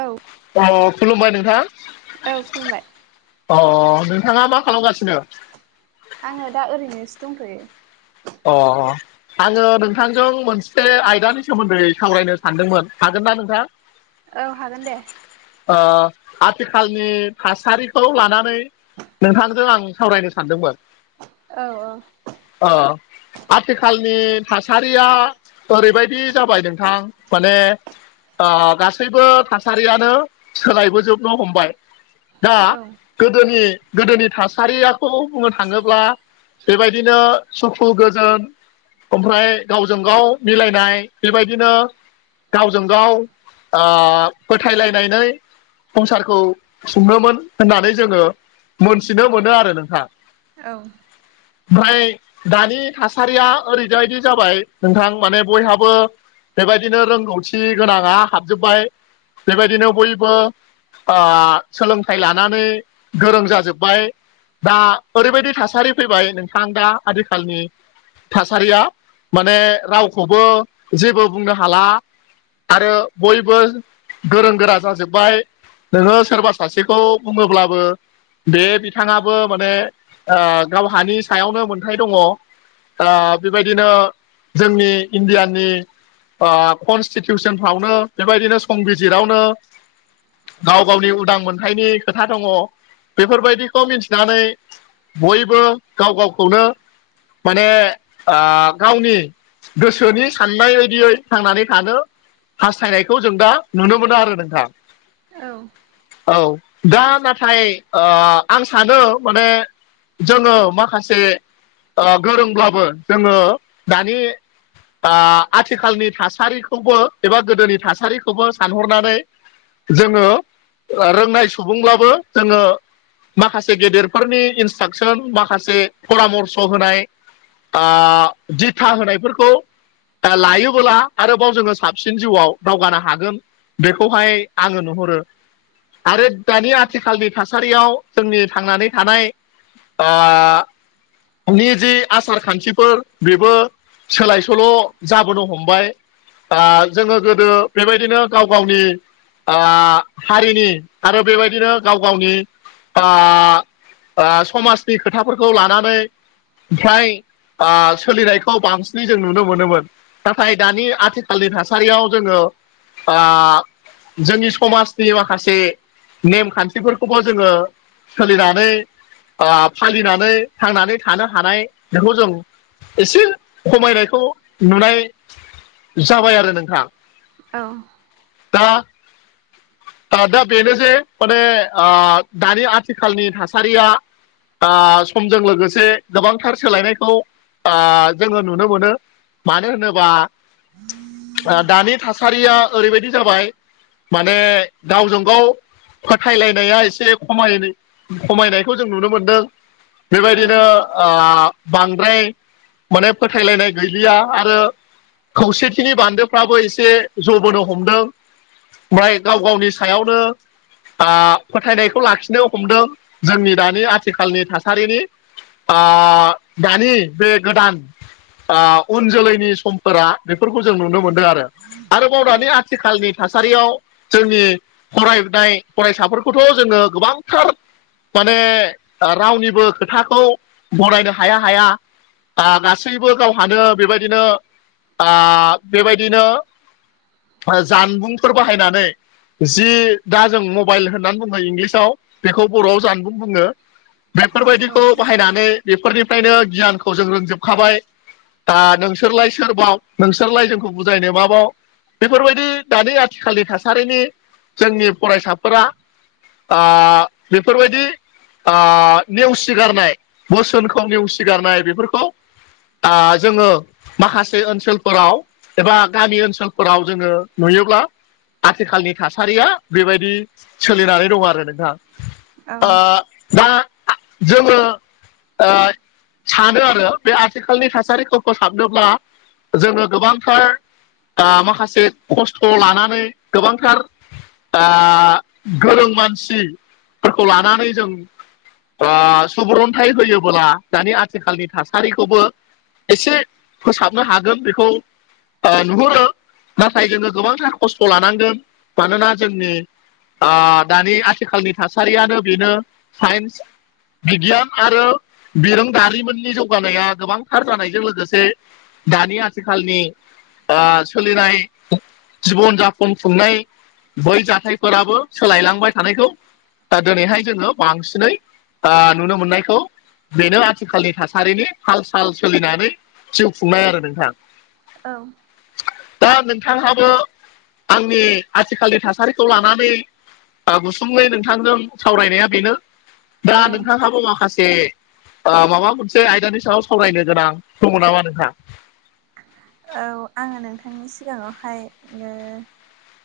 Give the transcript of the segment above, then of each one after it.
औ। औ खुलुमबाय नोंथां। औ खुलुमबाय। अ नोंथाङा मा खालामगासिनो? आङो दा ओरैनोसो दंथ'यो। अ अ। आङो नोंथांजों मोनसे आयदानि सोमोन्दै सावरायनो सानदोंमोन हागोन ना नोंथां? [inaudible] औ हागोन दे। ओ आथिखालनि थासारिखौ लानानै नोंथांजों आं सावरायनो सानदोंमोन। औ औ। अ। आथिखालनि थासारिया ओरैबायदि जाबाय नोंथां माने ओ गासैबो थासारियानो सोलायबोजोबनो हमबाय दा औ गोदोनि गोदोनि थासारियाखौ बुंनो थाङोब्ला बेबायदिनो सु खु गोजोन ओमफ्राय गावजों गाव मिलायनाय बेबायदिनो गावजों गाव ओ फोथायलायनानै संसारखौ खुङोमोन होननानै जोङो मोनथिनो मोनो आरो नोंथां। औ। ओमफ्राय दानि थासारिया ओरैबायदि जाबाय नोंथां माने बयहाबो बेबायदिनो रोंगौथि गोनाङा हाबजोब्बाय बेबायदिनो बयबो ओ सोलोंथाइ लानानै गोरों जाजोब्बाय। दा ओरैबायदि थासारि फैबाय नोंथां दा आथिखालनि थासारिया माने रावखौबो जेबो बुंनो हाला आरो बयबो गोरों गोरा जाजोब्बाय। नोङो सोरबा सासेखौ बुङोब्लाबो बे बिथाङाबो माने ओ गावहानि सायावनो मोनथाय दङ। ओ बेबायदिनो जोंनि इण्डियानि ओ कनस्टिटिउसनफ्रावनो बेबायदिनो संबिजिरावनो गाव गावनि उदां मोनथायनि खोथा दङ बेफोरबायदिखौ मिथिनानै बयबो गाव गावखौनो माने ओ गावनि गोसोनि साननाय बायदियै थांनानै थानो हास्थायनायखौ जों दा नुनो मोनो आरो नोंथां। औ। औ दा नाथाय ओ आं सानो माने जोङो माखासे ओ गोरोंब्लाबो जोङो दानि बा आथिखालनि थासारिखौबो एबा गोदोनि थासारिखौबो सानहरनानै जोङो ओ रोंनाय सुबुंब्लाबो जोङो माखासे गेदेरफोरनि इन्सट्राकसन माखासे परामर्स होनाय आ दिथा होनायफोरखौ दा लायोबोला आरोबाव जोङो साबसिन जिउआव दावगानो हागोन बेखौहाय आङो नुहुरो आरो दानि आथिखालनि थासारियाव जोंनि थांनानै थानाय ओ नि जि आसार खान्थिफोर बेबो सोलाय सोल' जाबोनो हमबाय। आ जोङो गोदो बेबायदिनो गाव गावनि आ हारिनि आरो बेबायदिनो गाव गावनि आ आ समाजनि खोथाफोरखौ लानानै ओमफ्राय आ सोलिनायखौ बांसिनै जों नुनो मोनोमोन। नाथाय दानि आथिखालनि थासारियाव जोङो आ जोंनि समाजनि माखासे नेमखान्थिफोरखौबो जोङो सोलिनानै ओ फालिनानै थांनानै थानो हानाय बेखौ जों एसे खमायनायखौ नुनाय जाबाय आरो नोंथां औ दा आ दा बेनोसै माने ओ दानि आथिखालनि थासारिया आ समजों लोगोसे गोबांथार सोलायनायखौ आ जोङो नुनो मोनो। मानो होनोबा दानि ओ थासारिया ओरैबायदि जाबाय माने गावजों गाव फोथायलायनाया एसे खमाय खमायनायखौ जों नुनो मोनदों। बेबायदिनो ओ बांद्राय माने फोथायलायनाय गैलिया आरो खौसेथिनि बान्दोफ्राबो एसे जबोनो हमदों। ओमफाय गाव गावनि सायावनो ओ फोथायनायखौ लाखिनो हमदों जोंनि दानि आथिखालनि थासारिनि ओ दानि बे गोदान ओ उन जोलैनि समफोरा बेफोरखौ जों नुनो मोनदों आरो आरोबाव औ दानि आथिखालनि थासारियाव जोंनि फरायनाय फरायसाफोरखौथ' जोङो गोबांथार माने रावनिबो खोथाखौ गरायनो हाया हाया आ गासैबो गावहानो बेबायदिनो आ बेबायदिनो जानबुंफोर बाहायनानै जि दा जों मबाइल होननानै बुङो इंलिसाव बेखौ बर'आव जानो बुं बुङो। बेफोरबायदिखौ बाहायनानै बेफोरनिफ्रायनो गियानखौ जों रोंजोबखाबाय। दा नोंसोरलाय सोरबाव नोंसोरलाय जोंखौ बुजायनो माबाव। बेफोरबायदि दानि आथिखालनि थासारिनि जोंनि फरायसाफोरा आ बेफोरबायदि आ नेउस सिगारनाय बोसोनखौ नेवसिगारनाय बेफोरखौ ओ जोङो माखासे ओनसोलफोराव एबा गामि ओनसोलफोराव जोङो नुयोब्ला आथिखालनि थासारिया बेबायदि सोलिनानै दं आरो नोंथां। ओ दा जोङो ओ सानो आरो बे आथिखालनि थासारिखौ फोसाबनोब्ला जोङो गोबांथार ओ माखासे खस्थ' लानानै गोबांथार ओ गोरों मानसि फोरखौ लानानै जों सुबुरन्थाइ होयोबोला दानि आथिखालनि थासारिखौबो। एसे फोसाबनो हागोन बेखौ ओ नुहुरो नाथाय जोङो गोबांथार खस्थ' लानांगोन मानोना जोंनि ओ दानि आथिखालनि थासारियानो बेनो साइन्स बिगियान आरो बिरोंदारिमिननि जौगानाया गोबांथार जानायजों लोगोसे दानि आथिखालनि ओ सोलिनाय जिबन जाफन खुंनाय बै जाथायफोराबो सोलायलांबाय थानायखौ दा दिनैहाय जोङो बांसिनै ओ नुनो मोननायखौ बेनो आथिखालनि थासारिनि हाल साल सोलिनानै जिउ खुंनाय आरो नोंथां। औ। दा नोंथांहाबो आंनि आथिखालनि थासारिखौ लानानै ओ गुसुंयै नोंथांजों सावरायनाया बेनो दा औ नोंथांहाबो माखासे ए माबा मोनसे आयदानि सायाव सावरायनो गोनां दङ नामा नोंहा? औ आङो नोंथांनि सिगाङावहाय ओ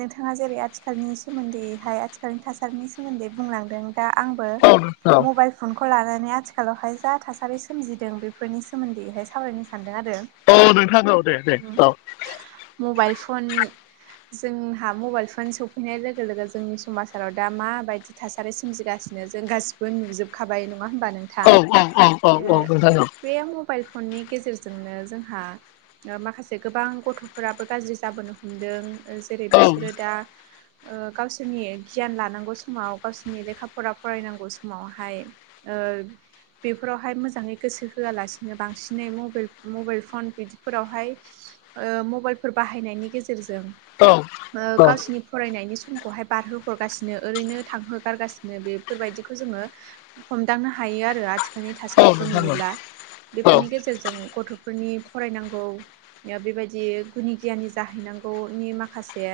नोंथाङा जेरै आथिखालनि सोमोन्दैहाय आथिखालनि थासारिनि सोमोन्दै बुंलांदों। दा आंबो औ नोंथां औ मबेल फनखौ लानानै आथिखालावहाय जा थासारि सोमजिदों बेफोरनि सोमोन्दैहाय सावरायनो सानदों आरो। औ नोंथां औ दे दे उम औ मबायल फन जोंहा मबेल फन सफैनाय लोगो लोगो जोंनि समाजाराव दा माबायदि थासारि सोमजिगासिनो जों गासिबो नुजोब खाबाय नङा होमबा नोंथां। औ औ औ औ ओ औ नोंथां औ बे मबेल फननि गेजेरजोंनो जोंहा ओ माखासे गोबां गथ'फोराबो गाज्रि जाबोनो हमदों। ओ जेरै औ बिसोरो दा ओ गावसोनि गियान लानांगौ समाव गावसोनि लेखा फरा फरायनांगौ समावहाय ओ बेफोरावहाय मोजाङै गोसो होआलासिनो बांसिनै मबेल मबेल फन बिदि फोरावहाय ओ मबेलफोर बाहायनायनि गेजेरजों औ ओ नोंथां गावसिनि फरायनायनि समखौहाय बारहो हरगासिनो ओरैनो थांहो गारगासिनो बेफोरबायदिखौ जोङो हमदांनो हायो आरो आथि खालनि औ थासारिखौ नोंथां नुयोब्ला औ बेफोरनि गेजेरजों गथ'फोरनि फरायनांग गौ ओ बेबायदि गुनि गियानि जाहै नांगौनि माखासे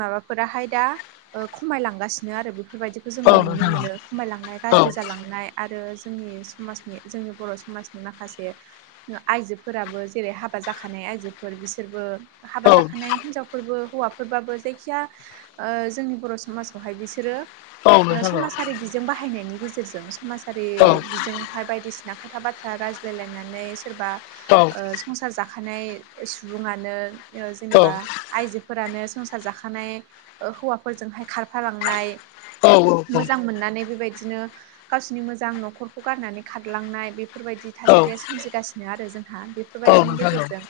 माबाफोराहाय दा ओ खमायलांगासिनो आरो बेफ फोरबायदिखौ जोङो औ नुनो नोंथां मोनो खमायलांनाय गाज्रि औ जालांनाय। आरो जोंनि समाजनि जोंनि बर' समाजनि माखासे ओ आयजोफोराबो जेरै हाबा जाखानाय आयजोफोर बिसोरबो हाबा औ जाखानाय हिनजाव फोरबो हौवाफोरबाबो जायखिया ओ जोंनि बर' समाजावहाय बिसोरो ओ औ समाजारि बिजों बाहायनायनि गेजेरजों समाजारि औ औ नोंथां औ नोंथां औ नोंथां औ नोंथां औ बिजोंहाय बायदिसि ना खोथा बाथ्रा रायज्लायलायनानै सोरबा ओ संसार जाखानाय ओ सुबुङानो ओ जेनेबा आयजोफोरानो संसार जाखानाय ओ हौवाफोरजोंहाय खारफालांनाय। मोजां मोननानै बेबायदिनो गावसिनि मोजां न'खरखौ गारनानै खारलांनाय बेफोरबायदि थासारिया सोमजिगासिनो आरो जोंहा बेफ फोरबायदिनि गेजेरजों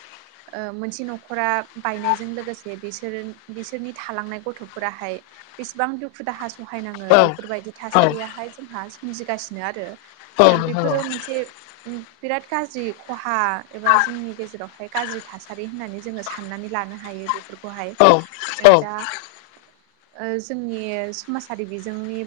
ओ मोनसे न'खरा बायनायजों लोगोसे बिसोर बिसोरनि थालांनाय गथ'फोराहाय बेसेबां दुखु दाहा सहायनाङो बेफोरबायदि थासारियाहाय जोंहा सोमजिगासिनो आरो। ओ बेफोरो मोनसे उम बिराद गाज्रि खहा एबा जोंनि गेजेरावहाय गाज्रि थासारि होननानै जोङो साननानै लानो हायो बेफोरखौहाय। ओ दा ओ जोंनि समाजारि बिजोंनि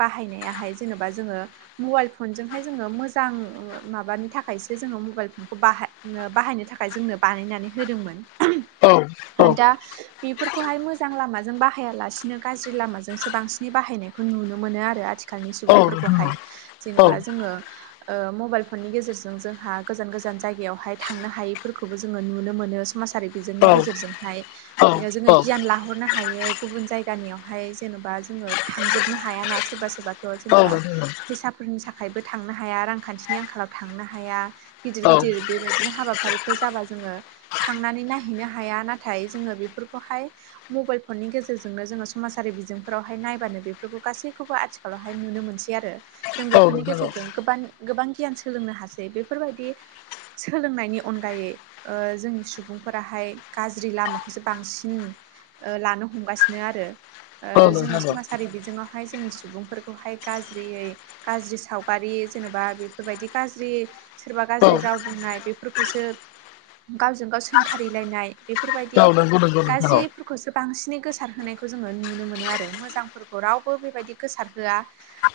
बाहायनायाहाय जेनेबा जोङो मबायल फनजोंहाय जोङो मोजां ओ माबानि थाखायसो जोङो मबायल फनखौ बाहा नो बाहायनो थाखाय जोंनो बानायनानै होदोंमोन। औ होन दा बेफोरखौहाय मोजां लामाजों बाहायालासिनो गाज्रि लामाजोंसो बांसिनै बाहायनाय खो नुनो मोनो आरो आथिखालनि सुबुंफोरखौहाय जेनेब्ला जोङो ओ मबेल फननि गेजेरजों जोंहा गोजान गोजान जायगायाव फाय थांनो हायैफोरखौबो जोङो नुनो मोनो समासारि बेजोंनि गेजेरजोंहाय ओ जोङो गियान लाहरनो हायो। गुबुन जायगानियावहाय जेनेबा जोङो थांजोबनो हायाना सोरबा सोरबाथ' जेन'बा फैसा फोरनि साखायबो थाखायबो थांनो हाया रांखान्थिनि आंखालाव थांनो हाया। गिदिर गिदिर बेबायदिनो हाबाफारिफोर जाबा जोङो थांनानै नायहैनो हाया। नाथाय जोङो बेफोरखौहाय मबेल फननि गेजेरजोंनो जोङो समाजारि बिजोंफोरावहाय नायबानो बेफोरखौ गासैखौबो आथि [unintelligible] हाय नुनो मोनसै आरो। जों औ बेफोरनि नोंथां औ गेजेरजों गोबां गोबां गियान सोलोंनो हासै बेफोरबायदि सोलोंनायनि अनगायै ओ जोंनि सुबुंफोराहाय गाज्रि लामाखौसो बांसिन ओ लानो हमगासिनो आरो ओ औ जोङो नोंथां समाजारि बिजोंआव हाय जोंनि सुबुंफोरखौहाय गाज्रियै गाज्रि सावगारि जेनेबा बेफोरबायदि गाज्रि सोरबा औ औ गाज्रि राव बुंनाय बेफोरखौसो गावजों गाव सोंखारिलायनाय बेफोरबायदि औ नंगौ नंगौ नोंथां औ गाजिब खौसो बांसिनै गोसार होनायखौ जोङो नुनो मोनो आरो मोजांफोरखौ रावबो बेबायदि गोसार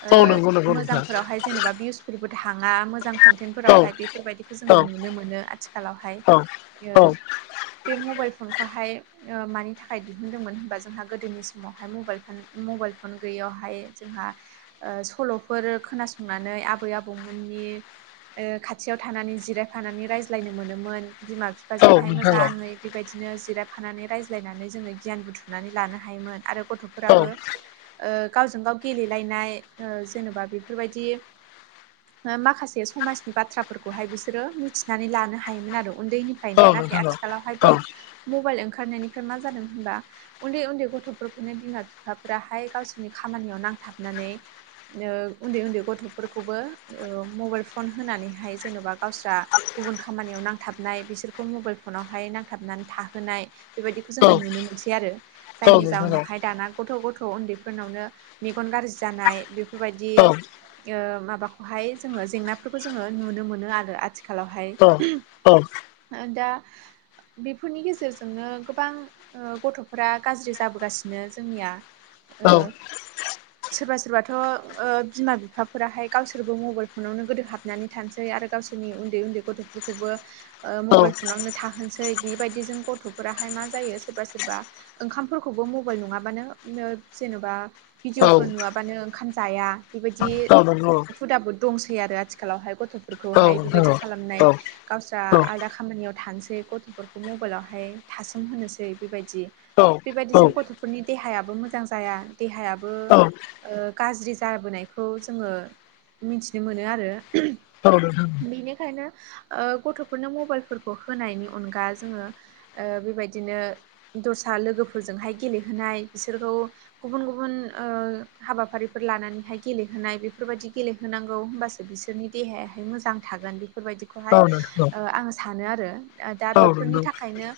[unintelligible] औ नंगौ ओ नंगौ मोजां नोंथां फोरावहाय जेन'बा भिउसफोरबो थाङा मोजां औ कन्टेनफोरावहाय बेफोरबायदि जोङो औ नुनो मोनो आथिखालावहाय औ यो औ बे मबाइल फनखौहाय ओ मानि थाखाय दिहुनदोंमोन होनबा जोंहा गोदोनि समावहाय मबाइल फोन मबाइल फन गैयियावहाय जोंहा ओ सल'फोर खोनासंनानै आबै आबौमोननि ओ खाथियाव थानानै जिरायफानानै रायज्लायनो मोनोमोन बिमा औ बिफाजोंहाय नोंथां औ मोजाङै। बेबायदिनो जिरायफानानै रायज्लायनानै जोङो गियान बुथुमनानै लानो हायोमोन आरो औ गथ'फोराबो ओ गावजों गाव गेलेलायनाय ओ जेनेबा बेफोरबायदि माखासे समाजनि बाथ्राफोरखौहाय बिस मिथिनानै लानो हायोमोन आरो उन्दैनिफ्रायनो औ नाथाय नोंथां औ नोंथां औ आथिखालावहाय औ बे मबाइल ओंखारनायनिफ्राय मा जादों होनबा उन्दै उन्दै गथ'फोरखौनो बिमा बिफाफोराहाय गावसोरनि खामानियाव नांथाबनानै नो उन्दै उन्दै गथ'फोरखौबो ओ मबाइल फन होनानैहाय जेन'बा गावस्रा गुबुन खामानियाव नांथाबनाय बिसोरखौ मबाइल फनावहाय नांथाबनानै थाहोनाय बेबायदिखो औ जोङो नुनो मोनसै आरो। जायनि जाउनावहाय दाना गथ' गथ' ओन्दैफोरनावनो मेगन गाज्रि जानाय बे बेफोरबायदि यो माबाखौहाय जोङो जेंनाफोरखौ जोङो नुनो मोनो आरो आथि खालावहाय ओहोम दा बेफोरनि गेजेरजोंनो गोबां ओ गथ'फोरा गाज्रि जाबोगासिनो जोंनिया ओ सोरबा सोरबाथ' ओ बिमा बिफाफोराहाय गावसोरबो मबाइल फनावनो गोदो हाबनानै थानोसै आरो गावसोरनि उन्दै उन्दै गथ'फोरखौबो ओ औ नंगौ औ नोंथां औ नोंथां औ मबाइल नोंथां फनावनो थाहोनोसै बिबायदिजों गथ'फोराहाय मा जायो सोरबा सोरबा ओंखामफोरखौबो मबाइल नङाबानो [unintelligible] जेन'बा भिडिअफोर औ नुवाबानो ओंखाम जाया बेबायदि औ नंगौ हुदाबो दंसै आरो आथिखालावहाय औ औ नोंथां औ नंगौ गथ'फोरखौहाय बेबायदि खालामनाय गावस्रा आलादा खामानियाव थानोसै गथ'फोरखौ मबाइलावहाय थासोम होनोसै बेबायदि बेबायदिजों गथ'फोरनि देहायाबो मोजां जाया देहायाबो ओ गाज्रि जाबोनायखौ जोङो मिथिनो मोनो आरो ओहोम। औ नोंथां बिनिखायनो ओ गथ'फोरनो मबाइलफोरखौ होनायनि अनगा जोङो बेबायदिनो दस्रा लोगोफोरजोंहाय गेलेहोनाय बिसोरखौ गुबुन गुबुन हाबाफारिफोर लानानैहाय गेलेहोनाय बेफोरबायदि गेलेहोनांगौ होमबासो बिसोरनि देहायाहाय मोजां थागोन बेफोरबायदिखौहाय नोंथां आं सानो आरो दा बेफोरनि थाखायनो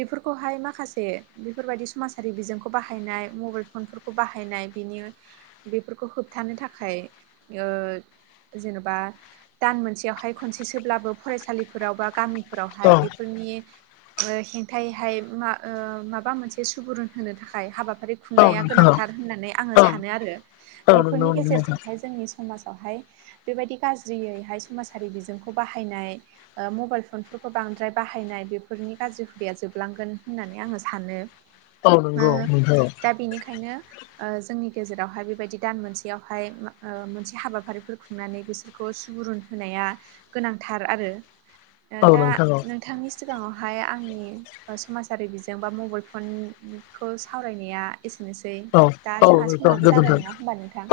बेफोरखौहाय माखासे बेफोरबायाददि समाजारि बिजोंखौ बाहायनाय मबाइल फनफोरखौ खौ बाहायनाय बिनि बेफोरखौ होबथानो थाखाय जेनेबा दान मोनसेयावहाय खनसेसोब्लाबो फरायसालिफोराव बा गामिफोरावहाय बेफोरनि हेंथायैहाय मा माबा मोनसे सुबुरुन होनो थाखाय फं खुंनाया गोनांथार होननानै आङो सानो आरो बेफोरनि गेजेरजोंहाय जोंनि समाजावहाय बेबायदि गाज्रियैहाय समाजारि बिजोंखौ बाहायनाय ओ मबाइल फनफोरखौ बांद्राय बाहायनाय बेफोरनि गाज्रि हुदाया जोबलांगोन होननानै आङो सानो। औ ओ नंगौ नोंथां दा बेनिखायनो ओ जोंनि गेजेरावहाय बेबायदि दान मोनसेयावहाय ओ मोनसे हाबाफारिफोर खुंनानै बिसोरखौ सु सुबुरुन होनाया गोनांथार आरो ओ औ दा नोंथां नोंथांनि सिगाङावहाय आंनि समाजारि बिजों बा मबाइल फनखौ सावरायनाया एसेनोसै दा जोंहा औ नोंथां समाबो गोजोनथों जाबाय औ नङा होमबा नोंथां?